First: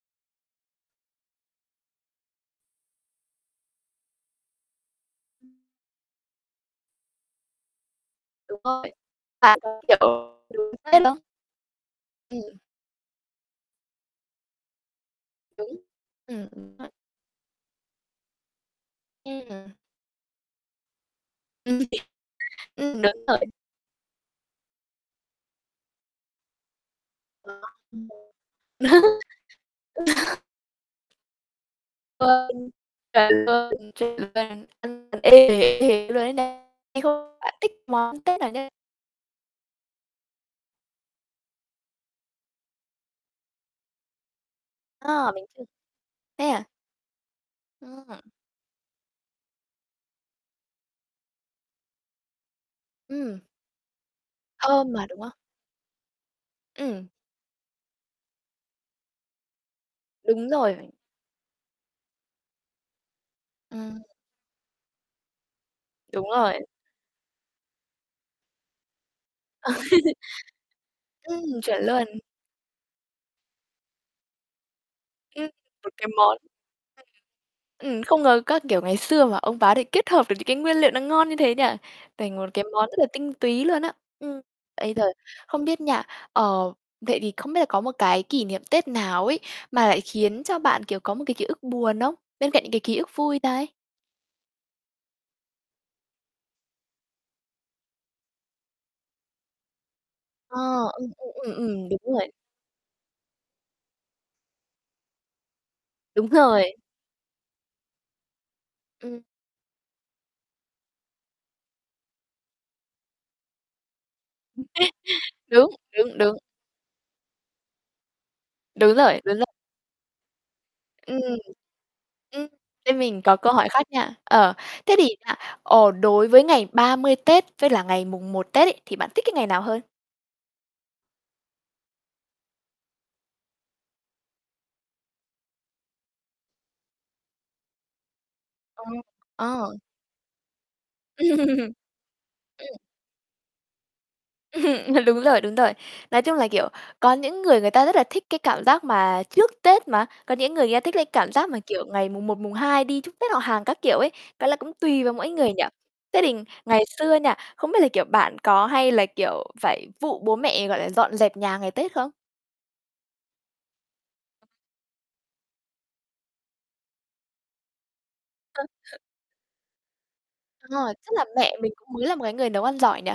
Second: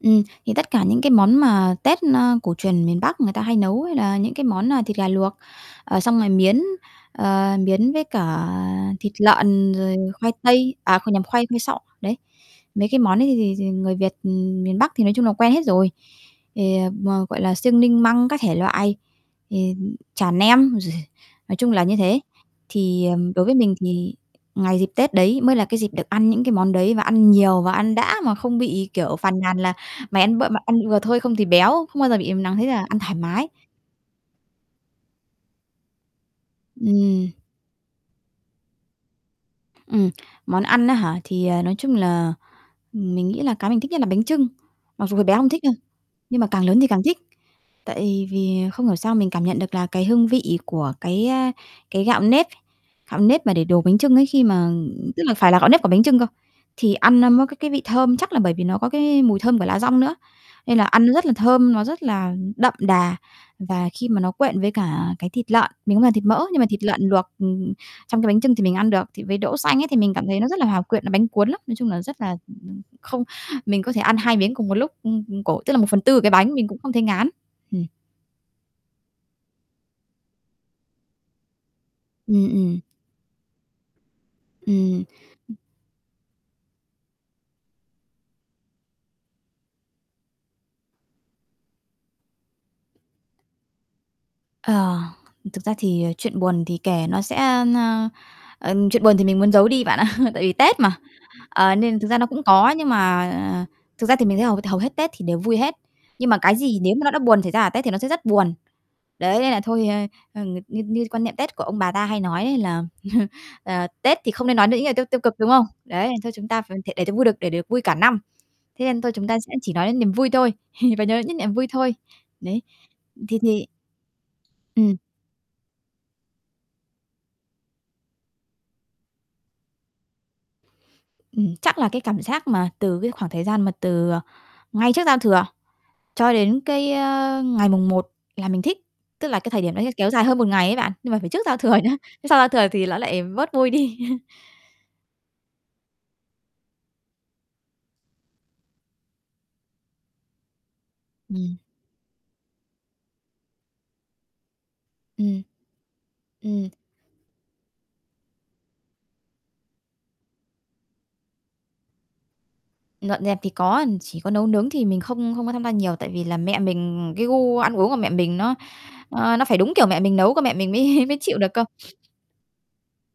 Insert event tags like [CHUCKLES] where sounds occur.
Ừm, thì tất cả những cái món mà Tết, ơ, cổ truyền miền Bắc người ta hay nấu, hay là những cái món, ờ, thịt gà luộc, ờ, xong rồi miến, ờ, miến với cả Đúng rồi, thịt lợn [UNINTELLIGIBLE] rồi khoai kiểu tây, à, khoai nhầm, [UNINTELLIGIBLE] khoai khoai sọ, đấy. Ừm. Mấy cái món ấy thì thì thì người Việt, ừm, miền Bắc thì nói chung là quen hết Đúng, rồi. ừm, đúng Thì, vậy. ờ, m gọi là, xương ninh măng các thể loại thì [UNINTELLIGIBLE] chả nem, nói chung là như thế. [UNINTELLIGIBLE] Ừm, Thì, đúng ờm, đối rồi. với mình thì ngày dịp Tết đấy mới là cái dịp được ăn những cái món đấy và ăn nhiều và ăn đã mà không bị, [UNINTELLIGIBLE] kiểu, phàn nàn là "Mày ăn b [LAUGHS] m ăn vừa thôi không thì béo", không bao giờ bị, ừm, nắng thế [UNINTELLIGIBLE] Bạn cả, ăn thoải mái. Ừm. thích món Tết nào nhất? Ừm, món ăn á hả? Thì, ờ, nói chung là mình nghĩ là cái mình thích nhất là bánh chưng, mặc dù hồi À, bé bánh không thích chưng. đâu nhưng Thế mà à? càng lớn thì càng thích. Ừm. Tại vì không hiểu sao mình cảm nhận được là cái hương vị của cái, a, cái gạo nếp, gạo Ừm. nếp mà để đồ bánh chưng ấy khi mà Thơm mà, ưm, đúng tức là không? phải là gạo nếp của bánh chưng cơ, thì Ừm. ăn nó mới có cái vị thơm, chắc là bởi vì nó có cái mùi thơm của lá dong nữa. Đúng Nên là rồi. ăn nó rất là thơm, nó rất là đậm đà và Ừm. khi mà nó quện với cả cái thịt lợn, mình không làm thịt Đúng mỡ nhưng mà rồi. thịt lợn luộc, ừm, ừ, trong cái bánh chưng thì mình ăn được, thì với đỗ xanh ấy thì mình [LAUGHS] cảm thấy nó rất là hòa quyện, nó bánh Ừm, cuốn lắm. Nói chuẩn chung là luôn. rất là không, mình có thể ăn 2 miếng cùng một lúc, ừm, ừm, Ưm, cổ, tức là một một phần cái tư cái món bánh mình cũng không thấy ngán. Ừm. Ừm, không ngờ các, kiểu, ngày xưa mà ông bà có thể kết hợp được những cái nguyên liệu nó ngon như thế nhỉ? Thành Ừm, một cái ừm. món rất là tinh túy luôn á. Ừm, bây giờ Ừm, ừ. không biết nha, ờ, vậy thì không biết là có một cái kỷ niệm Tết nào ấy mà lại khiến cho bạn, kiểu, có một cái ký ức buồn không? Bên cạnh những cái ký ức vui đây. Ờ, thực ra thì, à, chuyện buồn thì kể nó sẽ ơ, ơ, ờ, chuyện buồn thì mình muốn giấu đi bạn ạ, tại vì À, Tết mà. ừ, ừ, ừm, Ờ, ừm, nên thực đúng ra nó rồi. cũng có nhưng mà thực ra thì mình thấy hầu hầu hết Tết thì đều vui hết. Đúng Nhưng mà cái rồi. gì nếu mà nó đã buồn xảy ra ở Tết thì nó sẽ rất buồn. Ừm. Đấy, nên là thôi, ơ, ờ, ng như như quan niệm Tết của ông bà ta hay nói đấy là, [CHUCKLES] ờ, "Tết thì không nên nói [LAUGHS] những lời tiêu tiêu cực", đúng không? Đúng, Đấy, đúng, thôi đúng. chúng ta ph để cho vui được để được vui cả năm. Thế Đúng nên thôi rồi, chúng đúng ta rồi. sẽ chỉ nói đến niềm vui thôi, [CHUCKLES] và nhớ Ừm, đến những niềm vui thôi. ừm. Đấy. Bên mình có Thì câu thì hỏi khác nha. Ờ, thế Ừm. thì nha, ờ, đối với ngày 30 Tết với là ngày mùng 1 Tết ấy, thì bạn thích cái ngày nào hơn? Ừm, chắc là cái cảm giác mà từ cái khoảng thời gian mà từ, ờ, ngay trước giao thừa cho đến cái, ơ, ngày Mùng 1 là mình thích, Ờ, tức là cái thời ờ. điểm đấy sẽ kéo dài hơn 1 ngày ấy bạn. Nhưng mà phải trước giao thừa [LAUGHS] nhé, chứ sau giao thừa Ừm. thì ló lại bớt vui đi. [CHUCKLES] [CHUCKLES] Ờ, đúng rồi, đúng rồi. Nói chung là, kiểu, có những người người ta rất là thích cái cảm giác mà trước tết mà, có những người, người ta thích cái cảm giác Ừm. mà, kiểu, ngày Mùng 1, Mùng 2 đi chúc tết họ hàng các kiểu ấy, cái là cũng tùy vào mỗi Ừm. người nhỉ. Thế thì Ừm. ngày xưa nha, không biết là, kiểu, bạn có hay là, kiểu, phải vụ bố mẹ, gọi là, dọn dẹp nhà ngày Tết không? Dọn dẹp thì có, chỉ có nấu nướng thì mình không không có tham gia nhiều, tại vì là mẹ mình, cái gu ăn uống của mẹ mình nó, [UNINTELLIGIBLE] ơ, nó phải đúng kiểu mẹ mình nấu cơ mẹ Đúng mình rồi, mới tức mới là chịu được mẹ cơ. mình cũng mới là một cái người nấu ăn giỏi nhỉ?